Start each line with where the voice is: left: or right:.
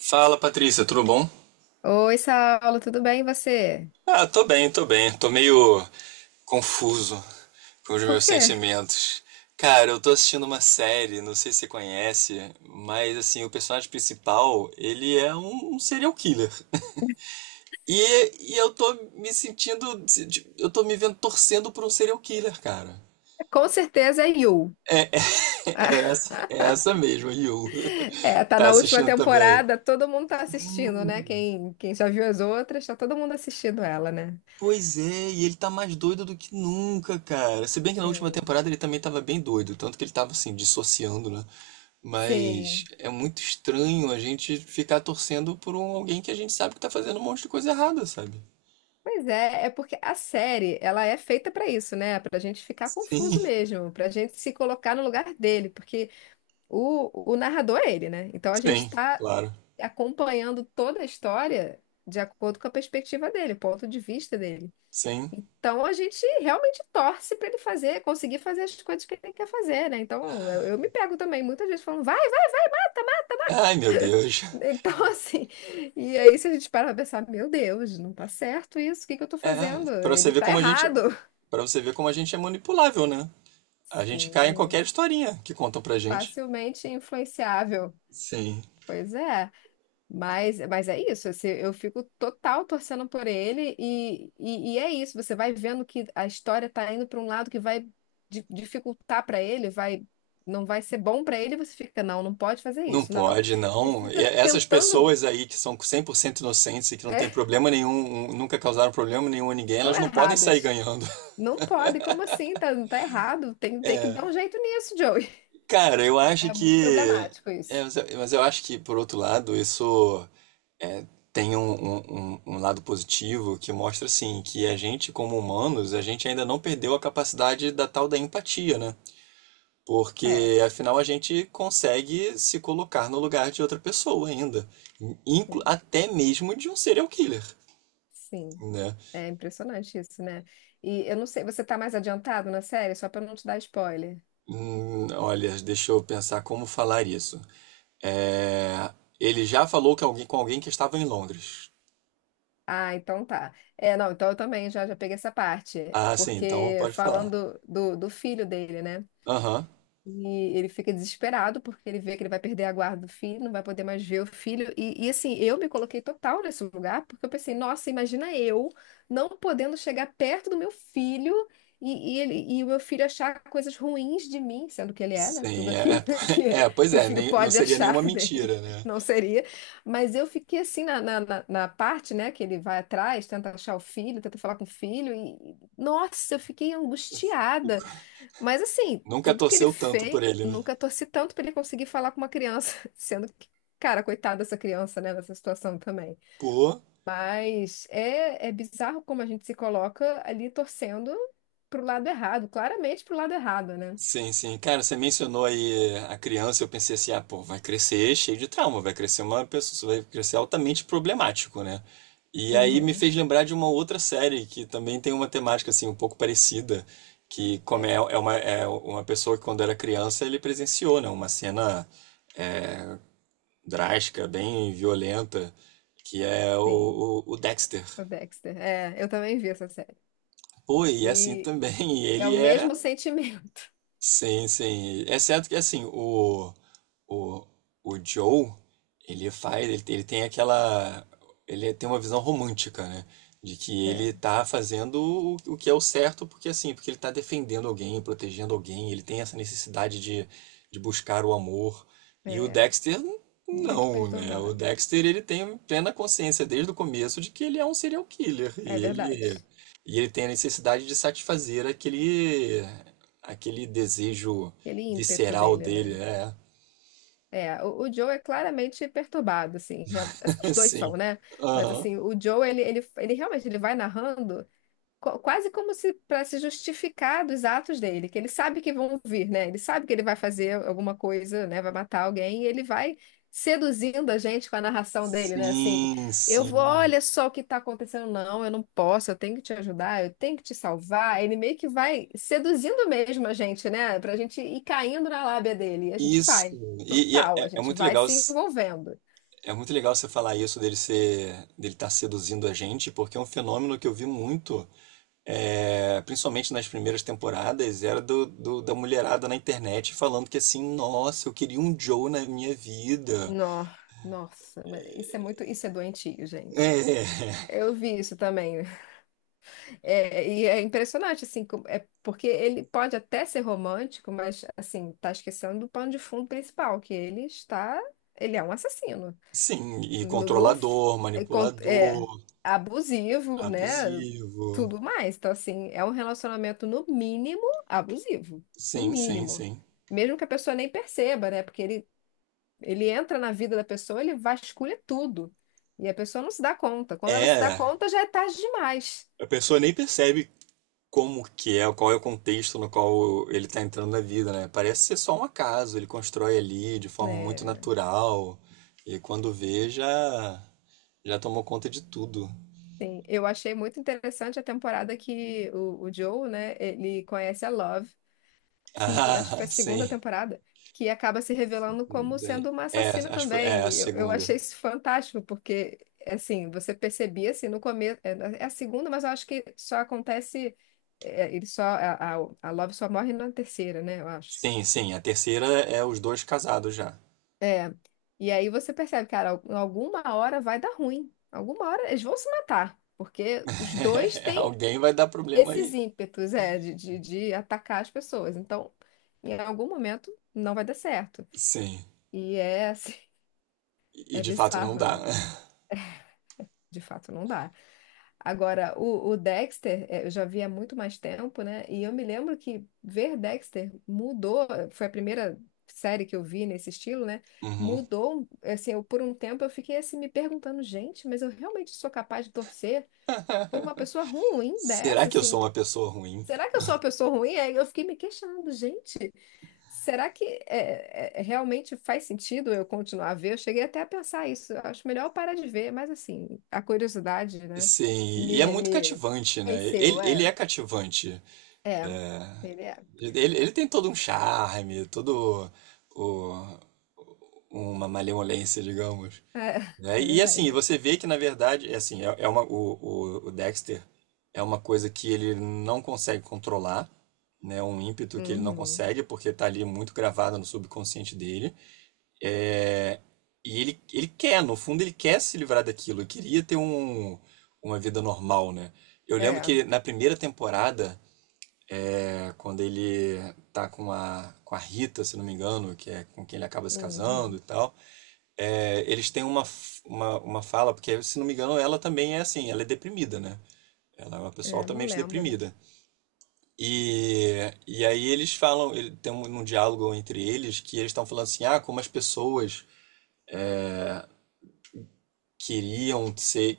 right: Fala Patrícia, tudo bom?
left: Oi, Saulo, tudo bem e você?
right: Tô bem, tô bem. Tô meio confuso com os
left: Por
right: meus
left: quê?
right: sentimentos. Cara, eu tô assistindo uma série, não sei se você conhece, mas assim, o personagem principal, ele é um serial killer. E eu tô me sentindo, eu tô me vendo torcendo por um serial killer, cara.
left: Com certeza é You. Ah,
right: É essa mesmo, Yu.
left: É, tá
right: Tá
left: na última
right: assistindo também?
left: temporada, todo mundo tá assistindo, né? Quem já viu as outras, tá todo mundo assistindo ela, né?
right: Pois é, e ele tá mais doido do que nunca, cara. Se bem que na última
left: Sim.
right: temporada ele também tava bem doido, tanto que ele tava assim, dissociando, né? Mas
left: Sim.
right: é muito estranho a gente ficar torcendo por um alguém que a gente sabe que tá fazendo um monte de coisa errada, sabe?
left: Pois é, é porque a série, ela é feita pra isso, né? Pra gente ficar
right: Sim.
left: confuso mesmo, pra gente se colocar no lugar dele, porque o narrador é ele, né? Então a gente
right: Sim,
left: tá
right: claro.
left: acompanhando toda a história de acordo com a perspectiva dele, o ponto de vista dele.
right: Sim.
left: Então a gente realmente torce para ele fazer, conseguir fazer as coisas que ele quer fazer, né? Então eu me pego também muitas vezes falando, vai, vai, tá
right: Ai, meu Deus.
left: mais. Então assim, e aí se a gente para pra pensar, meu Deus, não tá certo isso, o que que eu tô
right: É,
left: fazendo?
right: pra você
left: Ele
right: ver
left: tá
right: como a
left: errado.
right: para você ver como a gente é manipulável, né? A gente cai em qualquer
left: Sim,
right: historinha que contam pra gente.
left: facilmente influenciável.
right: Sim.
left: Pois é. Mas é isso, assim, eu fico total torcendo por ele e é isso, você vai vendo que a história tá indo para um lado que vai dificultar para ele, vai não vai ser bom para ele, e você fica, não, não pode fazer
right: Não
left: isso, não.
right: pode,
left: Você
right: não. E
left: fica
right: essas
left: tentando,
right: pessoas aí que são 100% inocentes e que não tem
left: é,
right: problema nenhum, nunca causaram problema nenhum a ninguém,
left: estão
right: elas não podem sair
left: erradas.
right: ganhando.
left: Não pode, como assim? Tá, tá errado, tem, tem que dar um jeito nisso, Joey.
right: Cara, eu acho
left: É muito
right: que.
left: problemático
right: é,
left: isso.
right: mas eu mas eu acho que, por outro lado, isso tem um, um lado positivo que mostra, assim, que a gente, como humanos, a gente ainda não perdeu a capacidade da tal da empatia, né?
left: É,
right: Porque, afinal, a gente consegue se colocar no lugar de outra pessoa ainda.
left: sim,
right: Até mesmo de um serial killer,
left: sim.
right: né?
left: É impressionante isso, né? E eu não sei, você tá mais adiantado na série? Só para não te dar spoiler.
right: Olha, deixa eu pensar como falar isso. É, ele já falou que alguém, com alguém que estava em Londres.
left: Ah, então tá. É, não, então eu também já, já peguei essa parte,
right: Ah, sim, então
left: porque
right: pode falar.
left: falando do filho dele, né?
right: Aham,
left: E ele fica desesperado porque ele vê que ele vai perder a guarda do filho, não vai poder mais ver o filho. E, assim, eu me coloquei total nesse lugar, porque eu pensei, nossa, imagina eu não podendo chegar perto do meu filho e ele, e o meu filho achar coisas ruins de mim, sendo que ele é, né? Tudo
right: sim,
left: aquilo que,
right: é, pois
left: que o
right: é,
left: filho
right: não
left: pode
right: seria nenhuma
left: achar dele,
right: mentira, né?
left: não seria. Mas eu fiquei assim na parte, né, que ele vai atrás, tenta achar o filho, tenta falar com o filho, e nossa, eu fiquei angustiada. Mas assim,
right: Nunca
left: tudo que ele
right: torceu tanto
left: fez,
right: por ele, né?
left: nunca torci tanto pra ele conseguir falar com uma criança, sendo que, cara, coitada dessa criança, né, nessa situação também.
right: Pô.
left: Mas é, é bizarro como a gente se coloca ali torcendo pro lado errado, claramente pro lado errado, né?
right: Sim, sim. Cara, você mencionou aí a criança, eu pensei assim, ah, pô, vai crescer cheio de trauma, vai crescer uma pessoa, vai crescer altamente problemático, né? E aí me
left: Uhum.
right: fez lembrar de uma outra série que também tem uma temática assim um pouco parecida,
left: É,
right: é uma pessoa que quando era criança ele presenciou, né, uma cena drástica, bem violenta, que é
left: sim,
right: o Dexter.
left: o Dexter. É, eu também vi essa série.
right: Pô, e é assim
left: E
right: também,
left: é o
right: ele é.
left: mesmo sentimento,
right: Sim, sim. É certo que assim, o, o Joe, ele faz, ele tem aquela, ele tem uma visão romântica, né? De que ele
left: né?
right: tá fazendo o que é o certo, porque assim, porque ele tá defendendo alguém, protegendo alguém, ele tem essa necessidade de buscar o amor. E o
left: É,
right: Dexter,
left: muito
right: não, né? O
left: perturbado.
right: Dexter, ele tem plena consciência desde o começo de que ele é um serial killer.
left: É verdade.
right: E ele tem a necessidade de satisfazer aquele aquele desejo
left: Aquele ímpeto
right: visceral
left: dele,
right: dele,
left: né?
right: é.
left: É, o Joe é claramente perturbado, assim, assim, os dois são,
right: Sim.
left: né? Mas
right: Aham.
left: assim, o Joe, ele realmente ele vai narrando quase como se para se justificar dos atos dele, que ele sabe que vão vir, né? Ele sabe que ele vai fazer alguma coisa, né? Vai matar alguém e ele vai seduzindo a gente com a narração dele, né? Assim,
right: Sim,
left: eu vou,
right: sim.
left: olha só o que está acontecendo. Não, eu não posso, eu tenho que te ajudar, eu tenho que te salvar. Ele meio que vai seduzindo mesmo a gente, né? Pra gente ir caindo na lábia dele. E a gente
right: Isso.
left: vai, total, a
right: É
left: gente
right: muito
left: vai
right: legal,
left: se envolvendo.
right: é muito legal você falar isso dele ser, dele estar seduzindo a gente, porque é um fenômeno que eu vi muito, é, principalmente nas primeiras temporadas, era do, da mulherada na internet falando que assim, nossa, eu queria um Joe na minha vida.
left: Nó- Nossa, mas isso é muito, isso é doentio, gente.
right: É,
left: Eu vi isso também. É, e é impressionante, assim, é porque ele pode até ser romântico, mas, assim, tá esquecendo do pano de fundo principal, que ele está, ele é um assassino,
right: sim, e
left: no, no f-
right: controlador,
left: é, é,
right: manipulador,
left: abusivo, né,
right: abusivo.
left: tudo mais, então, assim, é um relacionamento, no mínimo, abusivo, no
right: Sim, sim,
left: mínimo,
right: sim.
left: mesmo que a pessoa nem perceba, né, porque ele entra na vida da pessoa, ele vasculha tudo, e a pessoa não se dá conta, quando ela se dá
right: É,
left: conta, já é tarde demais,
right: a pessoa nem percebe como que é, qual é o contexto no qual ele tá entrando na vida, né? Parece ser só um acaso, ele constrói ali de forma muito
left: né?
right: natural e quando vê já tomou conta de tudo.
left: Sim, eu achei muito interessante a temporada que o Joe, né, ele conhece a Love, que acho que foi
right: Ah,
left: a
right: sim.
left: segunda temporada, que acaba se revelando como
right: Daí-
left: sendo uma
right: É,
left: assassina
right: acho que foi, é a
left: também. Eu
right: segunda.
left: achei isso fantástico, porque, assim, você percebia, assim, no começo, é, é a segunda, mas eu acho que só acontece, é, ele só, a Love só morre na terceira, né, eu acho.
right: Sim, sim, a terceira é os dois casados já.
left: É, e aí você percebe, cara, alguma hora vai dar ruim, alguma hora eles vão se matar, porque os dois têm
right: Alguém vai dar problema
left: esses
right: aí.
left: ímpetos, é, de atacar as pessoas. Então, em algum momento, não vai dar certo.
right: Sim.
left: E é assim,
right: E
left: é
right: de fato não
left: bizarro,
right: dá.
left: né? De fato, não dá. Agora, o Dexter, é, eu já vi há muito mais tempo, né? E eu me lembro que ver Dexter mudou, foi a primeira série que eu vi nesse estilo, né?
right: Uhum.
left: Mudou, assim, eu, por um tempo eu fiquei assim me perguntando, gente, mas eu realmente sou capaz de torcer por uma pessoa ruim
right: Será
left: dessa,
right: que eu sou
left: assim,
right: uma pessoa ruim?
left: será que eu sou uma pessoa ruim? Aí eu fiquei me questionando, gente, será que é, é, realmente faz sentido eu continuar a ver? Eu cheguei até a pensar isso. Eu acho melhor eu parar de ver, mas assim, a curiosidade, né,
right: Sim, e é muito
left: me
right: cativante, né?
left: venceu.
right: Ele,
left: É,
right: ele é cativante.
left: é, ele é.
right: Ele tem todo um charme, todo o, uma malevolência, digamos.
left: É,
right: Né?
left: é
right: E assim,
left: verdade.
right: você vê que na verdade, é assim, é, é uma, o Dexter é uma coisa que ele não consegue controlar, né? Um ímpeto que ele não
left: Uhum.
right: consegue, porque tá ali muito gravado no subconsciente dele. É, e ele quer, no fundo, ele quer se livrar daquilo. Ele queria ter um, uma vida normal, né? Eu lembro
left: É,
right: que na primeira temporada, é, quando ele tá com a Rita, se não me engano, que é com quem ele acaba se casando e
left: uhum.
right: tal, é, eles têm uma, uma fala, porque se não me engano, ela também é assim, ela é deprimida, né? Ela é uma pessoa
left: É, não
right: altamente
left: lembro.
right: deprimida. E, e aí eles falam, ele, tem um, um diálogo entre eles que eles estão falando assim, ah, como as pessoas queriam ser.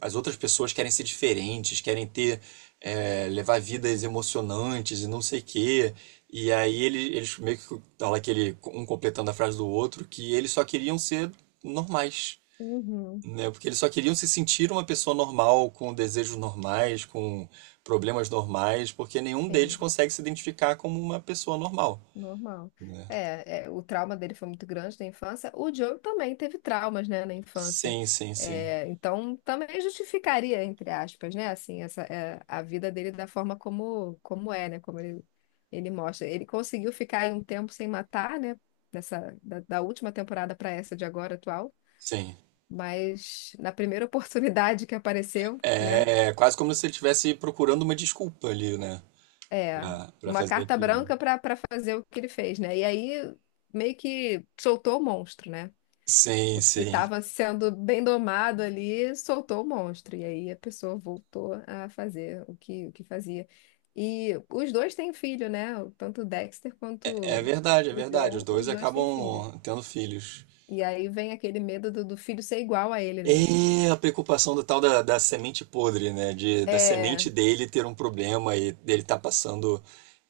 right: As outras pessoas querem ser diferentes, querem ter, é, levar vidas emocionantes e não sei o quê. E aí ele, eles meio que fala aquele, um completando a frase do outro, que eles só queriam ser normais,
left: Uhum.
right: né? Porque eles só queriam se sentir uma pessoa normal, com desejos normais, com problemas normais, porque nenhum deles
left: Sim.
right: consegue se identificar como uma pessoa normal,
left: Normal.
right: né?
left: É, é, o trauma dele foi muito grande na infância. O Joe também teve traumas, né, na infância.
right: Sim, sim, sim.
left: É, então, também justificaria, entre aspas, né, assim, essa, é, a vida dele da forma como, como é, né, como ele mostra. Ele conseguiu ficar aí um tempo sem matar, né, dessa, da última temporada para essa de agora atual,
right: Sim.
left: mas na primeira oportunidade que apareceu, né,
right: É é quase como se ele estivesse procurando uma desculpa ali, né?
left: é
right: Pra, pra
left: uma
right: fazer
left: carta
right: aquilo. Né?
left: branca para para fazer o que ele fez, né, e aí meio que soltou o monstro, né?
right: Sim,
left: Porque
right: sim.
left: estava sendo bem domado ali, soltou o monstro. E aí a pessoa voltou a fazer o que fazia. E os dois têm filho, né? Tanto o Dexter quanto
right: É verdade, é
left: o
right: verdade. Os
left: Joe,
right: dois
left: os dois têm filho.
right: acabam tendo filhos.
left: E aí vem aquele medo do filho ser igual a ele, né?
right: É a preocupação do tal da, da semente podre, né? De, da semente
left: É,
right: dele ter um problema e dele tá passando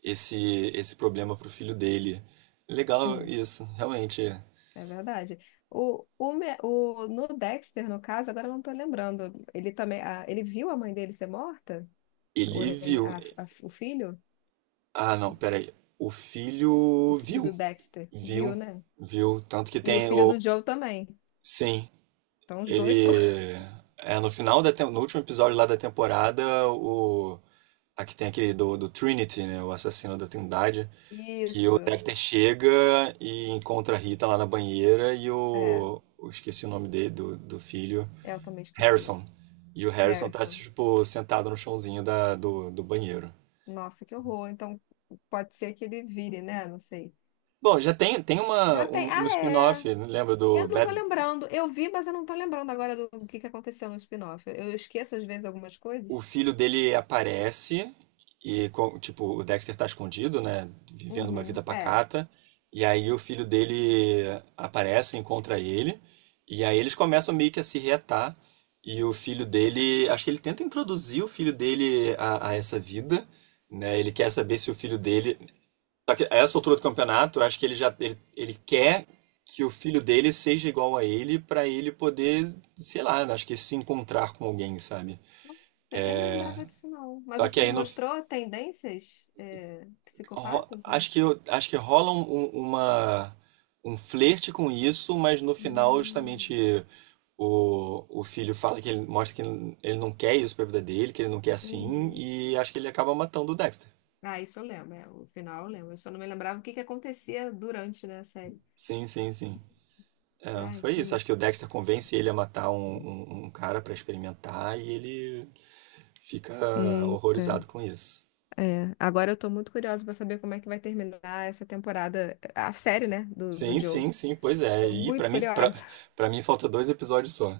right: esse, esse problema pro filho dele. Legal
left: sim,
right: isso, realmente.
left: é verdade. No Dexter, no caso, agora eu não tô lembrando. Ele também, ele viu a mãe dele ser morta? O,
right: Ele
left: nen-
right: viu.
left: a- o filho?
right: Ah, não, peraí. O
left: O
right: filho
left: filho do
right: viu.
left: Dexter. Viu,
right: Viu,
left: né?
right: viu. Tanto que
left: E o
right: tem
left: filho
right: o.
left: do Joe também.
right: Sim.
left: Então os dois estão.
right: Ele. É, no final da no último episódio lá da temporada, o. Aqui tem aquele do, do Trinity, né? O assassino da Trindade. Que o
left: Isso.
right: Dexter chega e encontra a Rita lá na banheira e
left: É,
right: o. Eu esqueci o nome dele, do, do filho.
left: eu também esqueci.
right: Harrison. E o Harrison tá,
left: Harrison.
right: tipo, sentado no chãozinho da, do, do banheiro.
left: Nossa, que horror. Então pode ser que ele vire, né? Não sei.
right: Bom, já tem, tem uma,
left: Já
right: um,
left: tem.
right: um
left: Ah, é.
right: spin-off, né? Lembra
left: Eu
right: do
left: não tô
right: Bad.
left: lembrando. Eu vi, mas eu não tô lembrando agora do que aconteceu no spin-off. Eu esqueço às vezes algumas
right: O
left: coisas.
right: filho dele aparece e, tipo, o Dexter tá escondido, né? Vivendo uma vida
left: Uhum. É.
right: pacata. E aí o filho dele aparece, encontra ele. E aí eles começam meio que a se reatar. E o filho dele, acho que ele tenta introduzir o filho dele a essa vida, né? Ele quer saber se o filho dele. Só que a essa altura do campeonato, eu acho que ele já ele, ele quer que o filho dele seja igual a ele pra ele poder, sei lá, acho que se encontrar com alguém, sabe?
left: Eu não lembrava disso, não. Mas
right: Só
left: o
right: que
left: filho
right: aí no,
left: mostrou tendências é, psicopatas? Né?
right: Acho que, acho que rola um, uma, um flerte com isso, mas no final,
left: Hum.
right: justamente, o filho fala que ele mostra que ele não quer isso pra vida dele, que ele não quer assim,
left: Uhum.
right: e acho que ele acaba matando o Dexter.
left: Ah, isso eu lembro, é, o final eu lembro. Eu só não me lembrava o que que acontecia durante, né, a série.
right: Sim, sim, sim. É,
left: Ai,
right: foi isso.
left: que.
right: Acho que o Dexter convence ele a matar um, um cara pra experimentar e ele fica
left: Eita,
right: horrorizado com isso.
left: é. Agora eu tô muito curiosa pra saber como é que vai terminar essa temporada, a série, né, do
right: Sim,
left: Joe.
right: sim, sim, pois é.
left: Tô
right: E pra
left: muito
right: mim, pra,
left: curiosa.
right: pra mim falta 2 episódios só.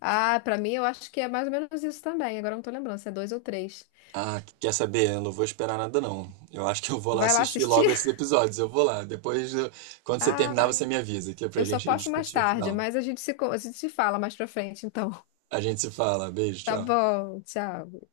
left: Ah, pra mim eu acho que é mais ou menos isso também. Agora eu não tô lembrando se é dois ou três.
right: Ah, quer saber? Eu não vou esperar nada, não. Eu acho que eu vou lá
left: Vai lá
right: assistir
left: assistir?
right: logo esses episódios. Eu vou lá. Depois, quando você terminar,
left: Ah,
right: você me avisa, que é pra
left: eu só
right: gente
left: posso mais
right: discutir o
left: tarde,
right: final.
left: mas a gente se, a gente se fala mais pra frente, então.
right: A gente se fala. Beijo,
left: Tá
right: tchau.
left: bom, tchau.